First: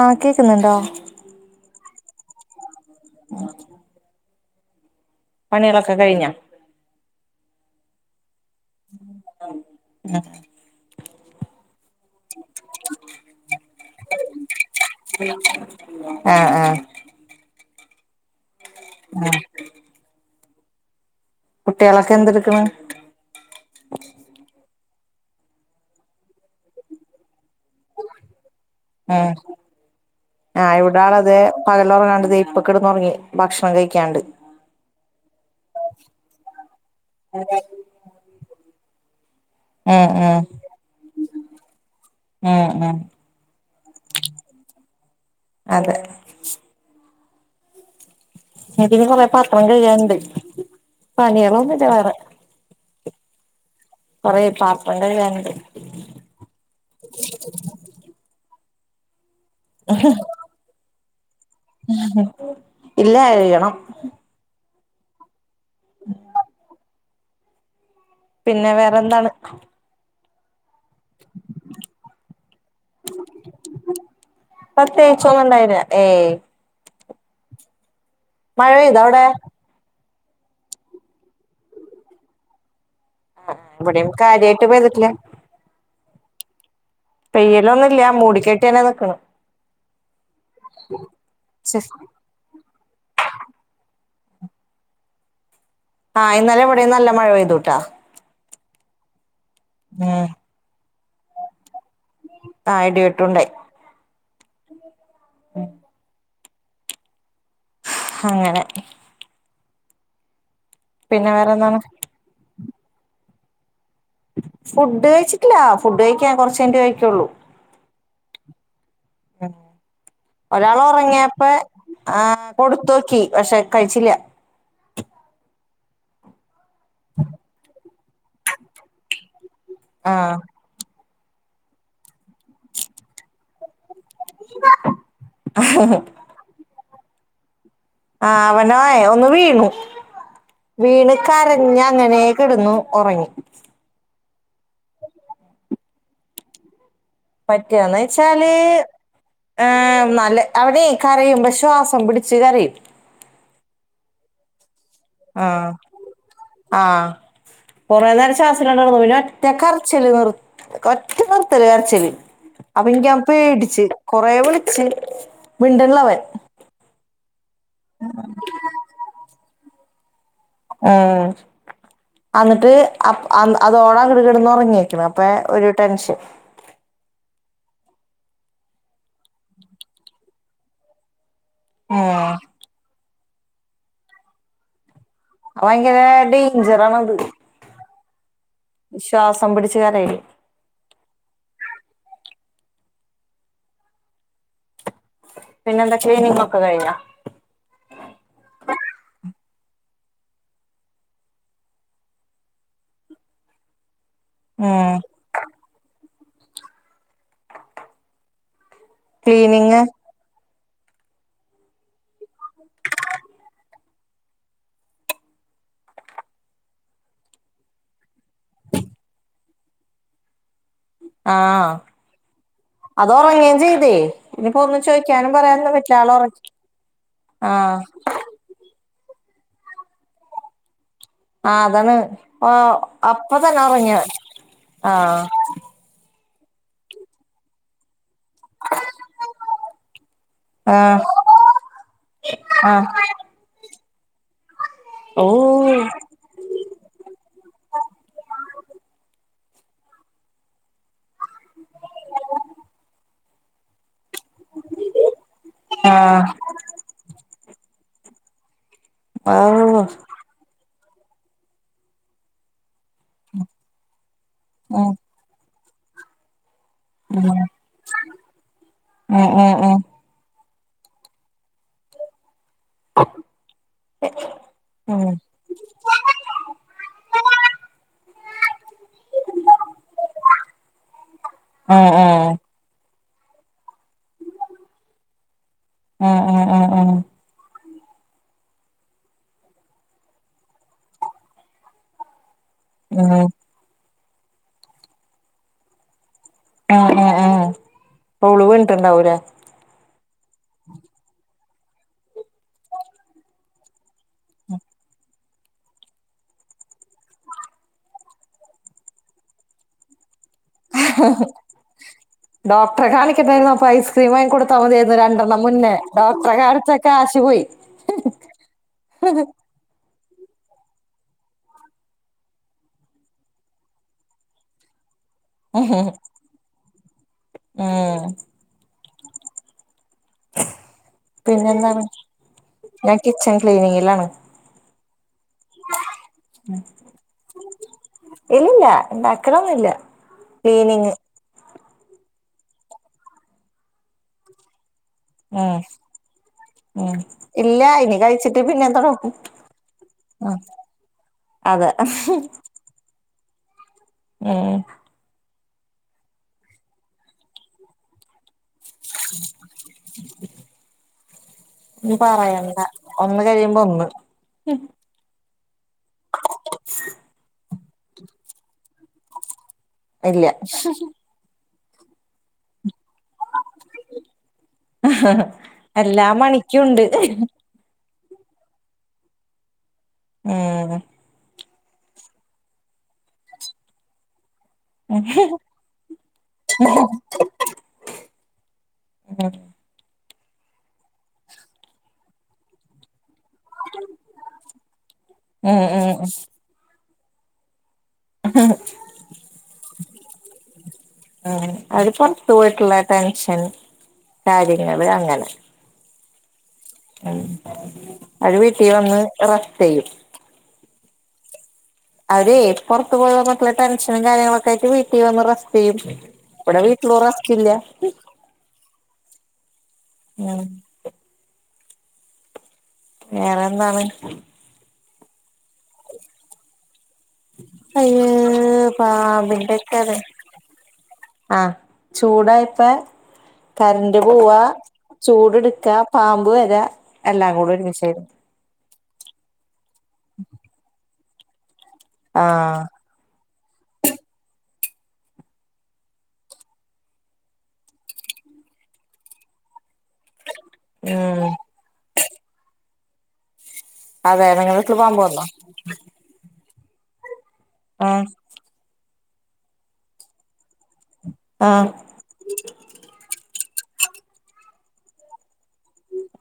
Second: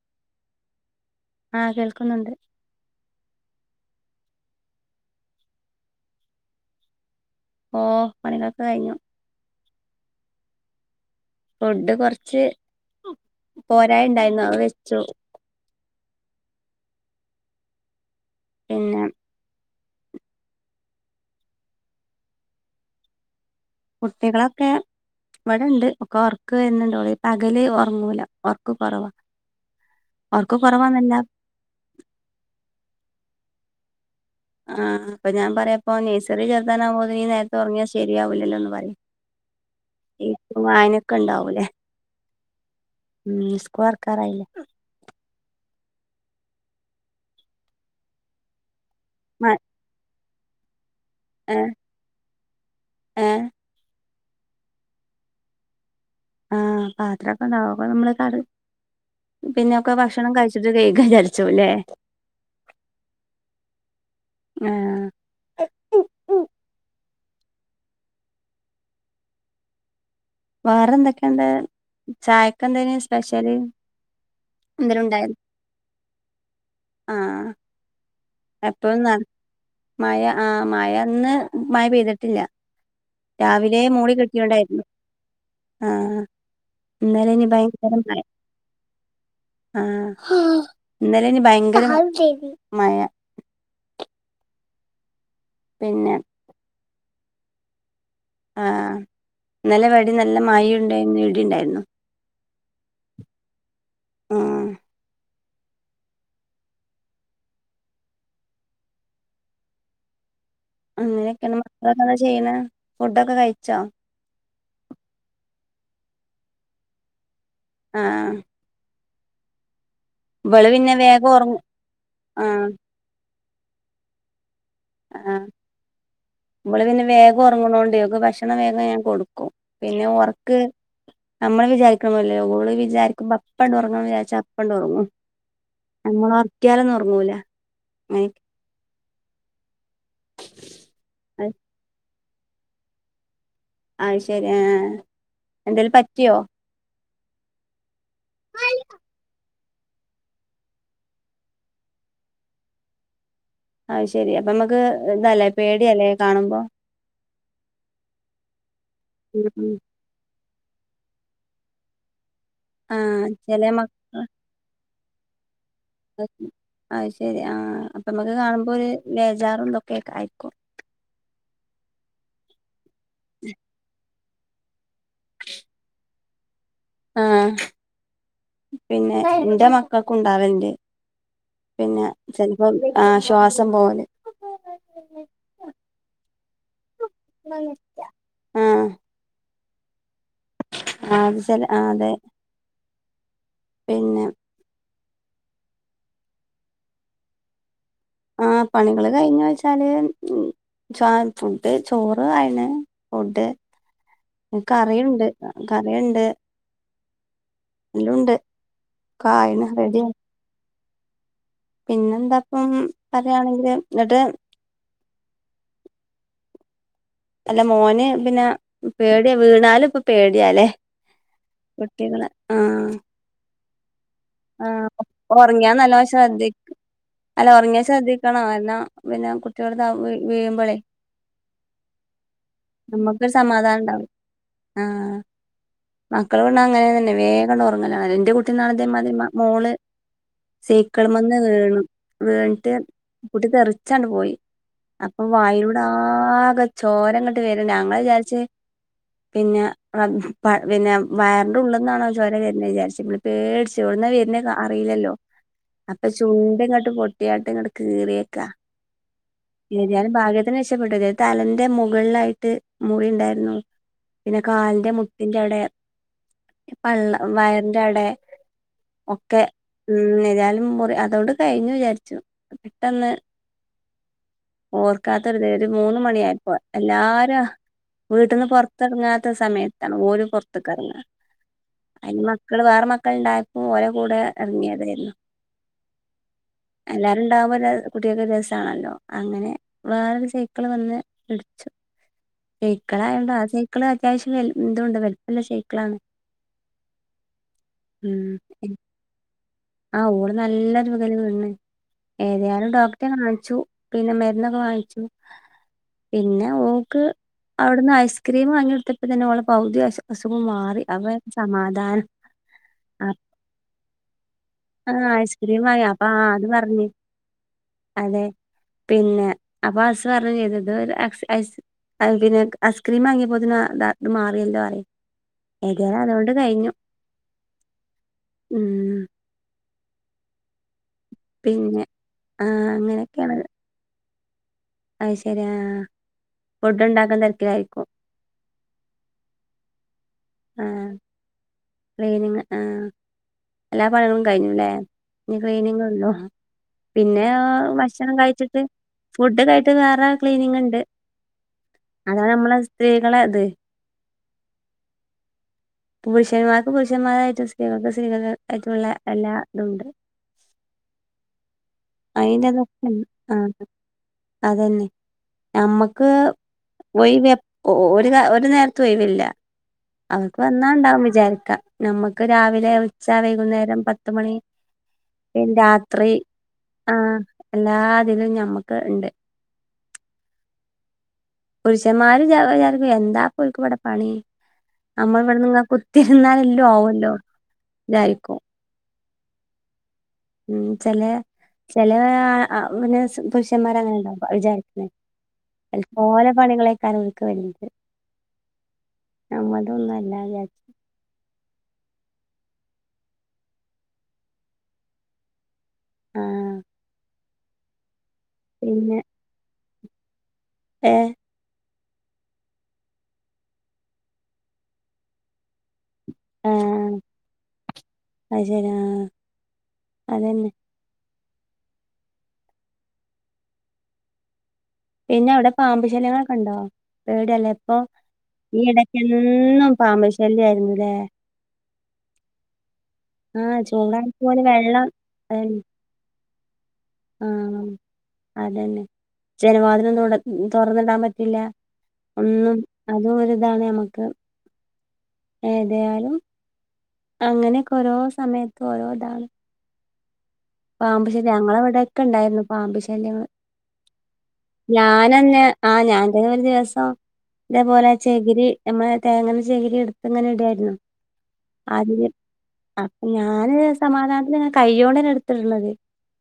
ആഹ് കേൾക്കുന്നുണ്ടോ ആഹ് കേൾക്കുന്നുണ്ട് [unintelligible] പണികളൊക്കെ കഴിഞ്ഞോ ഓഹ് പണികളൊക്കെ കഴിഞ്ഞു [inaudible] [unintelligible] ഫുഡ് കൊറച്ച് പോരായ് ഉണ്ടായിരുന്നു അത് വെച്ചു [unintelligible] ആഹ് ആഹ് പിന്നെ ആഹ് കുട്ട്യാളൊക്കെ എന്തെടുക്കണ് കുട്ടികളൊക്കെ ഇവിടൊണ്ട് ഒക്കെ ഒർക്കം വരുന്നുണ്ട് അവര് പകല് ഒറങ്ങുല്ല ഒറക്ക് കൊറവാ ആഹ് ഒറക്ക് ഇവിടെ കൊറവാന്നല്ല ആളതെ പകലൊറങ്ങാണ്ട് ദേ ഇപ്പോ കിടന്നുറങ്ങി ഭക്ഷണം കഴിക്കാണ്ട് ആഹ് അപ്പൊ ഞാൻ പറയും അപ്പോ നഴ്സറി ചേർത്താനാ പോവുന്നെങ്കി നേരത്തെ ഒറങ്ങിയാൽ ശരിയാവില്ലല്ലോ എന്ന് പറയും ഉം ഉം ഇപ്പം വായനൊക്കെ ഉണ്ടാവും ല്ലേ ഉം ഉം ഉം സ്കൂൾ തുറക്കാറായില്ലേ അതെ എനിക്കിനി കൊറെ മ പാത്രം കഴുകാനുണ്ട് ഏഹ് പണികളൊന്നുമില്ല വേറെ ഏഹ് കൊറേ പാത്രം കഴുകാനുണ്ട് ആഹ് പാത്രൊക്കെ ഉണ്ടാവും അപ്പോ നമ്മള് കറി പിന്നൊക്കെ ഭക്ഷണം കഴിച്ചിട്ട് കഴുകാം ന്ന് വിചാരിച്ചു ഇല്ല കഴുകണം ആഹ് [unintelligible] പിന്നെ വേറെന്താണ് വേറെ എന്തൊക്കെണ്ട് ചായക്കെന്ത പെതേങ്കിച്ചും ഉണ്ടായിരുന്നു ഒന്നുണ്ടായില്ല ഏയ് ആഹ് മഴ പെയ്തോ അവിടെ എപ്പോഴന്നാണ് മഴ ആഹ് മഴ ഇന്ന് മഴ പെയ്തിട്ടില്ല രാവിലെ ഇവിടെയും മൂടി കാര്യായിട്ട് കെട്ടിയോണ്ടായിരുന്നു പെയ്തിട്ടില്ല ആഹ് ഇന്നലേ അയിന് ഭയങ്കര പെയ്യലൊന്നുമില്ല മഴ മൂടിക്കെട്ടിയന്നെ നിക്കണ് ആഹ് ഇന്നലെ അയ്ന് ഭയങ്കര മഴ പിന്നെ ആഹ് ഇന്നലെ ഇവിടെ നല്ല മഴ പെയ്തു ട്ടാ ആഹ് ഇന്നലെ വൊടീം ഉം നല്ല മയഴുണ്ടായിരുന്നു ഇടിയുണ്ടായിരുന്നു ആഹ് ഇടി വെട്ടുണ്ടായി ആഹ് [unintelligible] അങ്ങനെ പിന്നെ അങ്ങനെയൊക്കെയ വേറെന്താണ് മക്കളൊക്കെ എന്താ ചെയ്യണ ഫുഡൊക്കെ കഴിച്ചാ ഫുഡ് കഴിച്ചിട്ടില്ല ഫുഡ് കഴിക്കാൻ കൊറച്ച് കഴിഞ്ഞിട്ടേ കഴിക്കുള്ളൂ ആഹ് ഉ ഇവള് ഒരാൾ പിന്നെ വേഗം ഒറങ്ങിയപ്പ ഉറങ്ങും ആ ആഹ് കൊടുത്തോക്കി പക്ഷെ കഴിച്ചില്ല ആഹ് ഇബള് പിന്നെ വേഗം ഒറങ്ങണോണ്ട് ഭക്ഷണ വേഗം ഞാൻ കൊടുക്കും പിന്നെ ആഹ് ഒറക്ക് നമ്മള് വിചാരിക്ണ് പോല്ലേല ഓൾ വിചാരിക്കുമ്പോ അപ്പണ്ട് ഉറങ്ങ വിചാ ചപ്പണ്ട ഒറങ്ങും ഞമ്മൾ ഒറക്കാലൊന്നും ഒറങ്ങൂല ആഹ് അവനായ ഒന്നു വീണു വീണ് കരഞ്ഞ അങ്ങനെ കിടുന്നു ഒറങ്ങി അഹ് ശരി ആ എന്തേലും പറ്റിയോ പറ്റിയോന്ന് വെച്ചാല് ഏ നല്ല അവനെ കരയുമ്പ ശ്വാസം പിടിച്ച് കരയും ആയ് ശരി അപ്പൊ നമുക്ക് ആഹ് ആഹ്കൊറേ നേരം ശ്വാസല്ലാണ്ട് കിടന്നു പിന്നെ ഒറ്റ ഉം ഉം. കരച്ചി ച്ചല് നിർ ഒറ്റ നിർത്തല് കരച്ചല് അപ്പൊ ആ എനിക്ക് ചെല പേടിച്ച് മക്ക കൊറെ വിളിച്ച് മിണ്ടളളവൻ അഹ് അത് ശരി ആഹ് അപ്പൊ നമക്ക് കാണുമ്പോ ഒരു ബേജാറ എന്തെക്കെയായിരിക്കും ഉം അന്നിട്ട് അപ് അ തോടാങ്ങട് കൊടന്ന് ഒറങ്ങി ണഅപ്പൊ ഒരു ടെൻഷൻ ആഹ് പിന്നെ എന്റെ മക്കൾക്കുണ്ടാവൽണ്ട് പിന്നെ ആഹ് ചെലപ്പോം ആ ശ്വാസം പോവല് അ ഭയങ്കര ഡേയിഞ്ചറണ് അത് ആഹ് ശ്വാസം പിടിച്ചുകരയല് ആഹ് അത് സെല ആ അതെ പിന്നെ പിന്നെ എന്താകെനി മക്ക കഴിയിനോ ആ പണികള് കഴിഞ്ഞോച്ചാല് ചോ ഫുഡ് ചോറ് അയിന് ഫുഡ് ആഹ് കറിയുണ്ട് കറിണ്ട് എല്ലുണ്ട് കായന ക്ലീനിങ് റെഡി പിന്നെന്താപ്പം പറയാണെങ്കില് എന്നിട്ട് അല്ല മോന് പിന്നെ പേടിയാ വീണാലപ്പൊ പേടിയല്ലേ കുട്ടികള് ആഹ് അത്ഓറങ്ങിംചെയ്തെ ഇനിപ്പോ ഒന്നും ആഹ് ചോദിക്കാനും ഒറങ്ങിയാ പറയാനൊന്നും പറ്റുല നല്ലോം ആള് ഉറങ്ങി ആഹ് ണ എന്നാ പിന്നെ കുട്ടികടുത്ത് വീഴുമ്പോളേ ആഹ് അതാണ് പ്പൊ നമ്മക്കൊരു അപ്പൊ തന്നെ സമാധാനം ഉറങ്ങി അവൻ ആഹ് മക്കൾ വീണ അങ്ങന തന്നെ വേഗണ് ഉറങ്ങല എന്റെ കുട്ടീന്നാണ അതേ മാതിരി മോള് ആഹ് സേക്കളമെന്ന് വീണു വീണിട്ട് ആഹ് കൂട്ടി തെറിച്ചാണ്ട് പോയി അപ്പൊ ഓ വായിലൂടെ ആകെ ചോരങ്ങോട്ട് വരണ്ട് ഞങ്ങള് വിചാരിച്ച് പിന്നെ പിന്നെ വയറിന്റെ ഉള്ളി ന്നാണോ ചോരെ വ വിചാരിച്ചു പേടിച്ചു എവിടന്നാ പിന്നെ അറിയില്ലല്ലോ അപ്പൊ ആഹ് ചുണ്ട് ഇങ്ങോട്ട് പൊട്ടിയാട്ട് ഇങ്ങോട്ട് കീറിയേക്കാ ഓ ഏതായാലും ഭാഗ്യത്തിന് രക്ഷപ്പെട്ടു അതായത് തലന്റെ മുകളിലായിട്ട് മുറി ഉണ്ടായിരുന്നു പിന്നെ കാലിന്റെ ഉം മുട്ടിന്റെ അവിടെ പള്ള വയറിന്റെ അവിടെ ഉം ഒക്കെ ഉം ഉം ഉ എരാലും മുറി അതൊണ്ട് കഴിഞ്ഞു വിചാരിച്ചു പെട്ടെന്ന് ഉം ഓർക്കാത്തരുത ഒരു മൂന്ന് മണിയായപ്പോ എല്ലാരും വീട്ടിൽന്ന് പുറത്തിറങ്ങാത്ത സമയത്താണ് ഊര് പുറത്തക്ക ഇറങ്ങി ആഹ് ആഹ് മക്കള് വേറെ മക്കളുണ്ടായപ്പോ ഓര കൂടെ ഇറങ്ങിയതായിരുന്നു ആഹ് ആഹ് ആഹ് എല്ലാരും ഉണ്ടാവുമ്പോ കുട്ടികക്കെ രസമാണല്ലോ അങ്ങനെ വേറൊരു സൈക്കിള് വന്ന് ഇടിച്ചു സൈക്കിള ഉം ഉം ആയോണ്ടോ ആ സൈക്കിള് അത്യാവശ്യം എന്തൊണ്ട് വലുപ്പ സൈക്കിളണ് ആഹ് ആഹ് ആഹ് [inaudible] ഇട്ടിട്ടുണ്ടാ ആഹ് ഊള് നല്ല വീഴൽ വീണ് ഏതായാലും ഡോക്ടറെ കാണിച്ചു പിന്നെ മരുന്നൊക്കെ വാങ്ങിച്ചു പിന്നെ ഓക്ക് അവിടുന്ന് ഐസ്ക്രീം വാങ്ങിയെടുത്തപ്പോ തന്നെ പകുതി അസുഖം മാറി അപ്പോ സമാധാനം ഡോക്ടറെ അപ്പ കാണിക്കണ്ടായിരുന്ന അപ്പൊ ഐസ്ക്രീം ഐസ്ക്രീം വാങ്ങി കൊടുത്താൽ മതിയരുന്നു രണ്ടെണ്ണം ഐസ്ക്രീം മുന്നേ വാങ്ങി അപ്പൊ ആ ഡോക്ടർ അത് കാണിച്ച പറഞ്ഞ് കാശ് പോയി അതെ പിന്നെ അപ്പൊ ഹസ് പറഞ് ചെയ്തത് പിന്നെ ഐസ്ക്രീം വാങ്ങിയപ്പോതി അത് മാറിയല്ലോ പറഞ്ഞു ഏതായാലും അതുകൊണ്ട് കഴിഞ്ഞു ആഹ്‌ ഉം പിന്നെന്താണ് പിന്നെ ആ ഞാൻ അങ്ങനെയൊക്കെയാണ് കിച്ചൺ ക്ലീനിങ്ങിലാണ് അത് ശരി ആഹ്‌ ആഹ് ഫുഡ് ഉണ്ടാക്കാൻ തിരക്കിലാവും ഇല്ലല്ല ഉണ്ടാക്കൽ ഒന്നുമില്ല ആ ക്ലീനിങ് ക്ലീനിങ് ആഹ് എല്ലാ പണികളും കഴിഞ്ഞുല്ലേ ഇനി ഉം ക്ലീനിങ് ഉള്ളൂ ഉം പിന്നെ ഇല്ല ഇനി ഭക്ഷണം കഴിച്ചിട്ട് പിന്നെ തൊടങ്ങും ഫുഡ് കഴിഞ്ഞിട്ട് വേറെ ഉം ക്ലീനിങ് ഉണ്ട് അതെ [inaudible] അതാണ് നമ്മളെ സ്ത്രീകളെ അത് ഏ [inaudible] പുരുഷൻ മാർക്ക്‌ പുരുഷന്മാരായിട്ടും സ്ത്രീകൾക്ക് സ്ത്രീകളത് ആയിട്ടും എല്ലാം ഉണ്ട് അയിന്റെ പറയണ്ട ഒന്ന് കഴിയുമ്പോ ആഹ് ഒന്ന് [inaudible] അതന്നെ നമ്മക്ക് ഒഴവ് ഒരു ഒരു നേരത്ത് ഒഴിവില്ല ഇല്ല അവർക്ക് വന്നാ ഉണ്ടാവും വിചാരിക്ക നമ്മക്ക് രാവിലെ ഉച്ച വൈകുന്നേരം പത്ത് മണി രാത്രി [inaudible] ുണ്ട് ആഹ് എല്ലാതിലും ഞമ്മക്ക് ഉണ്ട് ആഹ് പുരുഷൻമാർ വിചാരിക്കും ഇവർക്ക് എന്താ ഇത്ര ഇവിടെ പണി നമ്മൾ ഇവിടെന്ന്ങ്ങ കുത്തിരുന്നാല എല്ലോ ആവല്ലോ ഇതാരിക്കും ആഹ് ഉം ചില ചെില ആഹ് [inaudible] അച്ഛന്മാർ അങ്ങനെ ഉണ്ടാവും ഉം ഉം വിചാരിക്കുന്നേലെ പണികൾ ആയിരിക്കാം വരുന്നത് [unintelligible] നമ്മതൊന്നും അല്ലാ [inaudible] ഉ അവര് പുറത്തു പോയിട്ടുള്ള ടെൻഷൻ കാര്യങ്ങള് അങ്ങനെ ആഹ്‌ ഉം അവര് വീട്ടി പിന്നെ വന്ന് റസ്റ്റെയ്യും ഏഹ് അവര് പൊർത്തു പോയിന്നിട്ടുള്ള ടെൻഷനും കാര്യങ്ങളൊക്കെ ആയിട്ട് വീട്ടിൽ വന്ന് റെസ്റ്റെയ്യും വ്ടെ വീട്ടിലൊ റസ്ക്കില്ല അയ്ശെരിയാ. ങ്ങനെ വേറെന്താണ് പിന്നെ അവിടെ പാമ്പ് ശല്യങ്ങളൊക്കെ ഉണ്ടോ പേട്യല്ലേ പ്പൊ അയ്യേ ഈ ഇടക്ക് എന്നും പാമ്പിന്റെക്കത് പാമ്പശല്യ ആയിരുന്നുല്ലേ ആഹ് ചൂടായപ്പ ആഹ് കര്ന്റ് ചൂടായിട്ട് പോവാ പോലും വെള്ളം ചൂട് അതന്നെ ട്ക്കാ പാമ്പ് വെരാ ആഹ് അതന്നെ ജനവാതിലൊന്നുവ്ടെ തൊർന്നിടാൻ പറ്റില്ല ഒന്നും ആഹ് അതും ഒരിതാണ് നമ്മക്ക് ഏതായാലും അങ്ങനൊക്കെ ഓരോ സമയത്തും ഓരോ താണ് പാമ്പു ഉം ശല്യം ഞങ്ങളെ ഇവിടൊക്കെ ണ്ടായിര്ന്നു പാമ്പു ശല്യങ്ങള് അതെ നിങ്ങളെ വീട്ടില് പാമ്പ് വന്നോ ഞാനെന്നെ ആഹ് ഞാൻന്ത ഒരു ദിവസം ഇതേപോലെ ഉം ചെകിരി നമ്മള തേങ്ങൻ ചെകിരി എടുത്ത് ഇങ്ങനെ ഇടു ആയിരുന്നു ഉം അതിന് അപ്പൊ ഞാന് സമാധാനത്തി കൈയോണ്ടന്നെ എട്ത്തിട്ണത്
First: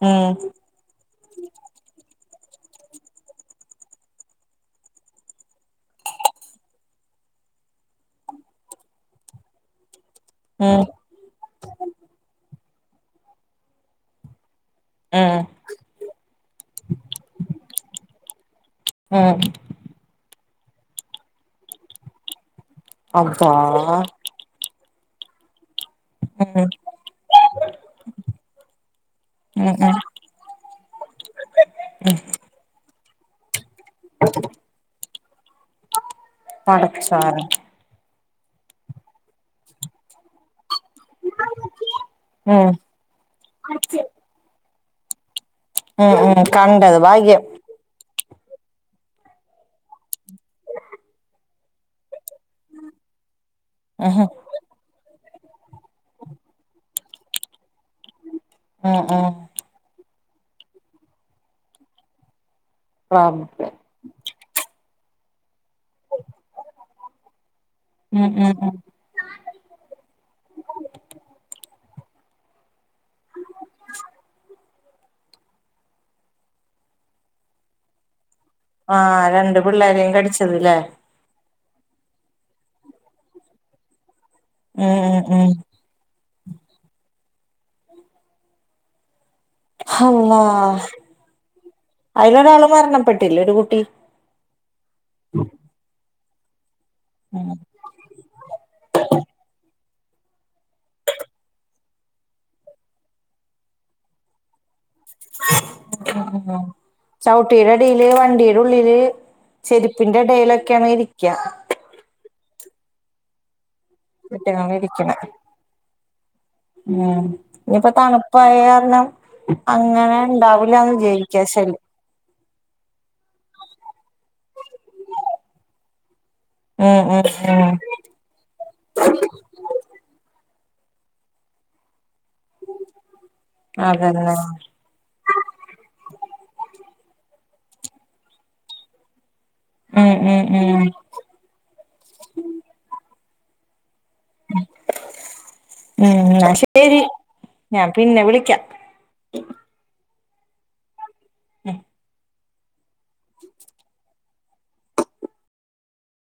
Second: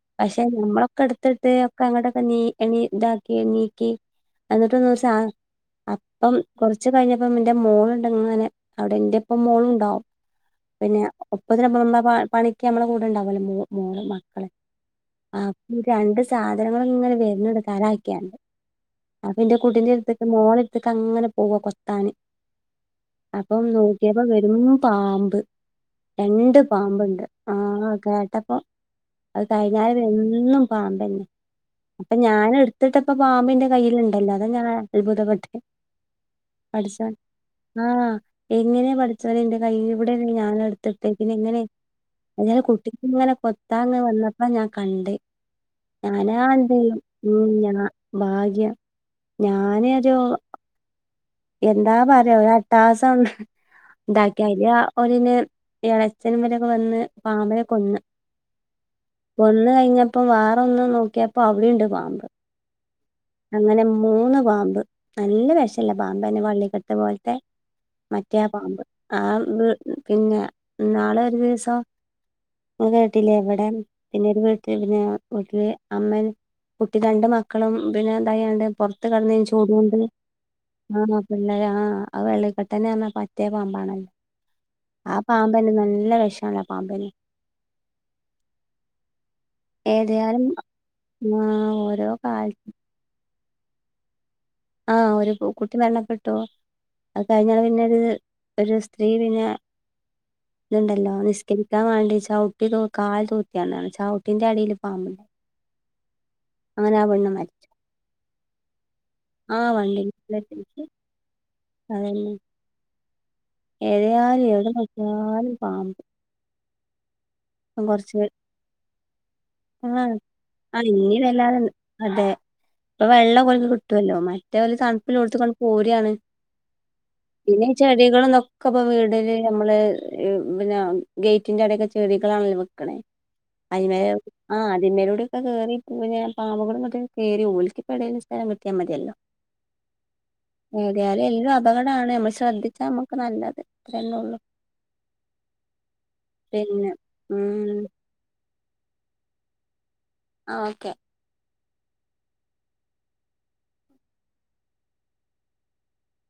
ഉം പക്ഷെ നമ്മ ക്കട്ത്ത്ട്ട് ഒക്കെ അങ്ങോട്ടൊക്കെ നീ എണീ താക്കി നീക്കി എന്നിട്ട് ഒന്നും സാ അപ്പം കൊറച്ച് കഴിഞ്ഞപ്പ ന്റെ മോളുണ്ടങ്ങനെ അവിടെ ന്റെപ്പം മോളും ണ്ടാവും ഉം പിന്നെ ഒപ്പത്തിനൊപ്പ നമ്മള പണിക്ക് നമ്മളെ കൂടെണ്ടാവല്ലോ മോ [unintelligible] ആ ഉം രണ്ട് സാധനങ്ങള് ഇങ്ങനെ വര്ന്ന്ണ്ട് തല ആക്കിയാ ഉം അപ്പ ന്റെ കുട്ടീന്റെട്ത്ത്ക്ക് മോളട്ത്ത്ക്ക് അങ്ങനെ പോവാ കൊത്താന് അബ്ബാ അപ്പം നോക്കിയപ്പ വരുന്നു പാമ്പ് രണ്ട് ഉം പാമ്പ്ണ്ട് ആഹ് കേട്ടപ്പം അത് ഉം ഉം കഴിഞ്ഞാലും എന്നും പാബെന്നെ പ്പൊ ഞാനെട് ഇട്ടപ്പ പാമ്പ് ന്റെ കയ്യിയിലുണ്ടല്ലോ അതാ ഞാൻ അത്ഭുതപ്പെട്ട് പട്ച്ചോൻ പടച്ചോനെ ആഹ് എങ്ങനെ പട്ച്ചോനെ ന്റെ കയ് ഇവിടെന്ന ഞാനെട്ത്ത് തെ പിന്നെങ്ങനെ അല് ഉം കുട്ടിക്ക് ഇങ്ങനെ കൊത്താ അങ്ങ് വന്നപ്പ ഞാൻ കണ്ട് ഉം ഞാനാ ഉം എന്തയ്യും കണ്ടത് ഭാഗ്യം ഉം ഞാ ഭാഗ്യം ഞാനൊരു എന്താ പറയാ ഒരു അട്ടഹാസം ഉം ഇതാക്കിയ ഒന് ഇളച്ചൻ വരൊക്കെ വന്ന് പാമ്പിനെ കൊന്ന് ഉം ഉം കൊന്ന് കഴിഞ്ഞപ്പോം വേറെ ഒന്ന് നോക്കിയപ്പോ അവിടെണ്ട് പാമ്പ് റബ്ബേ അങ്ങനെ മൂന്ന് പാമ്പ് നല്ല വിഷളള പാമ്പ് അനെ വള്ളിക്കെട്ട് പോലത്തെ ഉം മറ്റേ ആ ഉം ഉം പാമ്പ് ആ പിന്നെ നാളെ ഒരു ദിവസം ങ്ങേ കേട്ടില്ലേ എവിട പിന്നൊരു വീ ക് പിന്നെ വീട്ടില് അമ്മയും കുട്ടി രണ്ട് മക്കളും പിന്നെ തായാണ്ട് പൊറത്ത് ആഹ് കിടന്നയ്ന് രണ്ട് ചൂടൊണ്ട് പിള്ളേരെയും കടിച്ചത് ല്ലേ ആഹ് പിന്നലെ ആഹ് വെള്ളിക്കെട്ടന് അർഞ്ഞാ മറ്റേ പാമ്പാണല്ലോ ഉം ആ ഉം ഉം പാമ്പ് നല്ല വിഷല്ല പാമ്പന്നെ ഏതായാലും അള്ളാഹ് ആഹ് ഓരോ കാൽ മരണപ്പെട് ത്തില്ലൃ ഒരു കുട്ടി ആഹ് ഒരു കുട്ടി മരണപ്പെട്ടു അത് കഴിഞ്ഞാപൊ പിന്നെ ഒരു ഒരു സ്ത്രീ പിന്നെ ഇത്ണ്ടല്ലോ നിസ്കരിക്കാം വേണ്ടി ചവിട്ടി തു കാൽ തൂത്യാണ് പർഞ്ഞ് ചൗ ട്ടിന്റെ അടീല് പാമ്പ് [unintelligible] പെണ്ണ് മരിച്ചു ചൗട്ടിടെ റിലെ വണ്ടീടെ ഉള്ളില് ആ ചെരുപ്പിന്റെ എടേലൊക്കെണ് ഇരിക്ക്യാ അതല്ലേ. ഏതയാലും എവിടെ കുറ്റങ്ങള് നോക്ക്യാലും പാമ്പ്. ഞാൻ ഇപ്പം ഇനിയിപ്പോ കുറച്ച് തണുപ്പായ കാരണം ആഹ് അങ്ങനെ ആഹ് ഉണ്ടാവില്ലാന്ന് ഇനി ജീവിക്ക്യാ വല്ലാതെ ശൽ അതെ വെള്ളം ഓൽക്ക് കിട്ടൊല്ലോ മറ്റേ ഓല് തൺപ്പില്ലോട്ത്ത്ക്കൺ പോര്യാണ് ഉം ഉം പിന്ന ഉം ച്ച സ്ത്രീകള് ഇന്ന് ഒക്കപ്പോ വീടില് നമ്മള് പിന്നെ ഗൈറ്റിന്റെ അവടൊക്കെ ചെടി കളാണല്ലോ വെക്ക്ണെ അതിമെ അതന്നെ ആ. ചുമരിലുടെ ഒക്കെ കയറി [unintelligible] പാമ്പുകള് ങ്ങട്ട് കയറി ഓൽക്കിപ്പോ എഡോൽ സ്ഥലം കിട്ട്യാ മതിയല്ലോ ഉം ഉം ഉം ഉം എത്യാലും എല്ലാം അപകടാണ് നമ്മൾ ശ്രദ്ധിച്ചാൽ നമുക്ക് നല്ലത് അത്രന്നെ ഉള്ളൂ. ഉം ന്നാ പിന്നെ ശരി ഉം ഞാൻ പിന്നെ വിളിക്ക്യ ആഹ് ഉം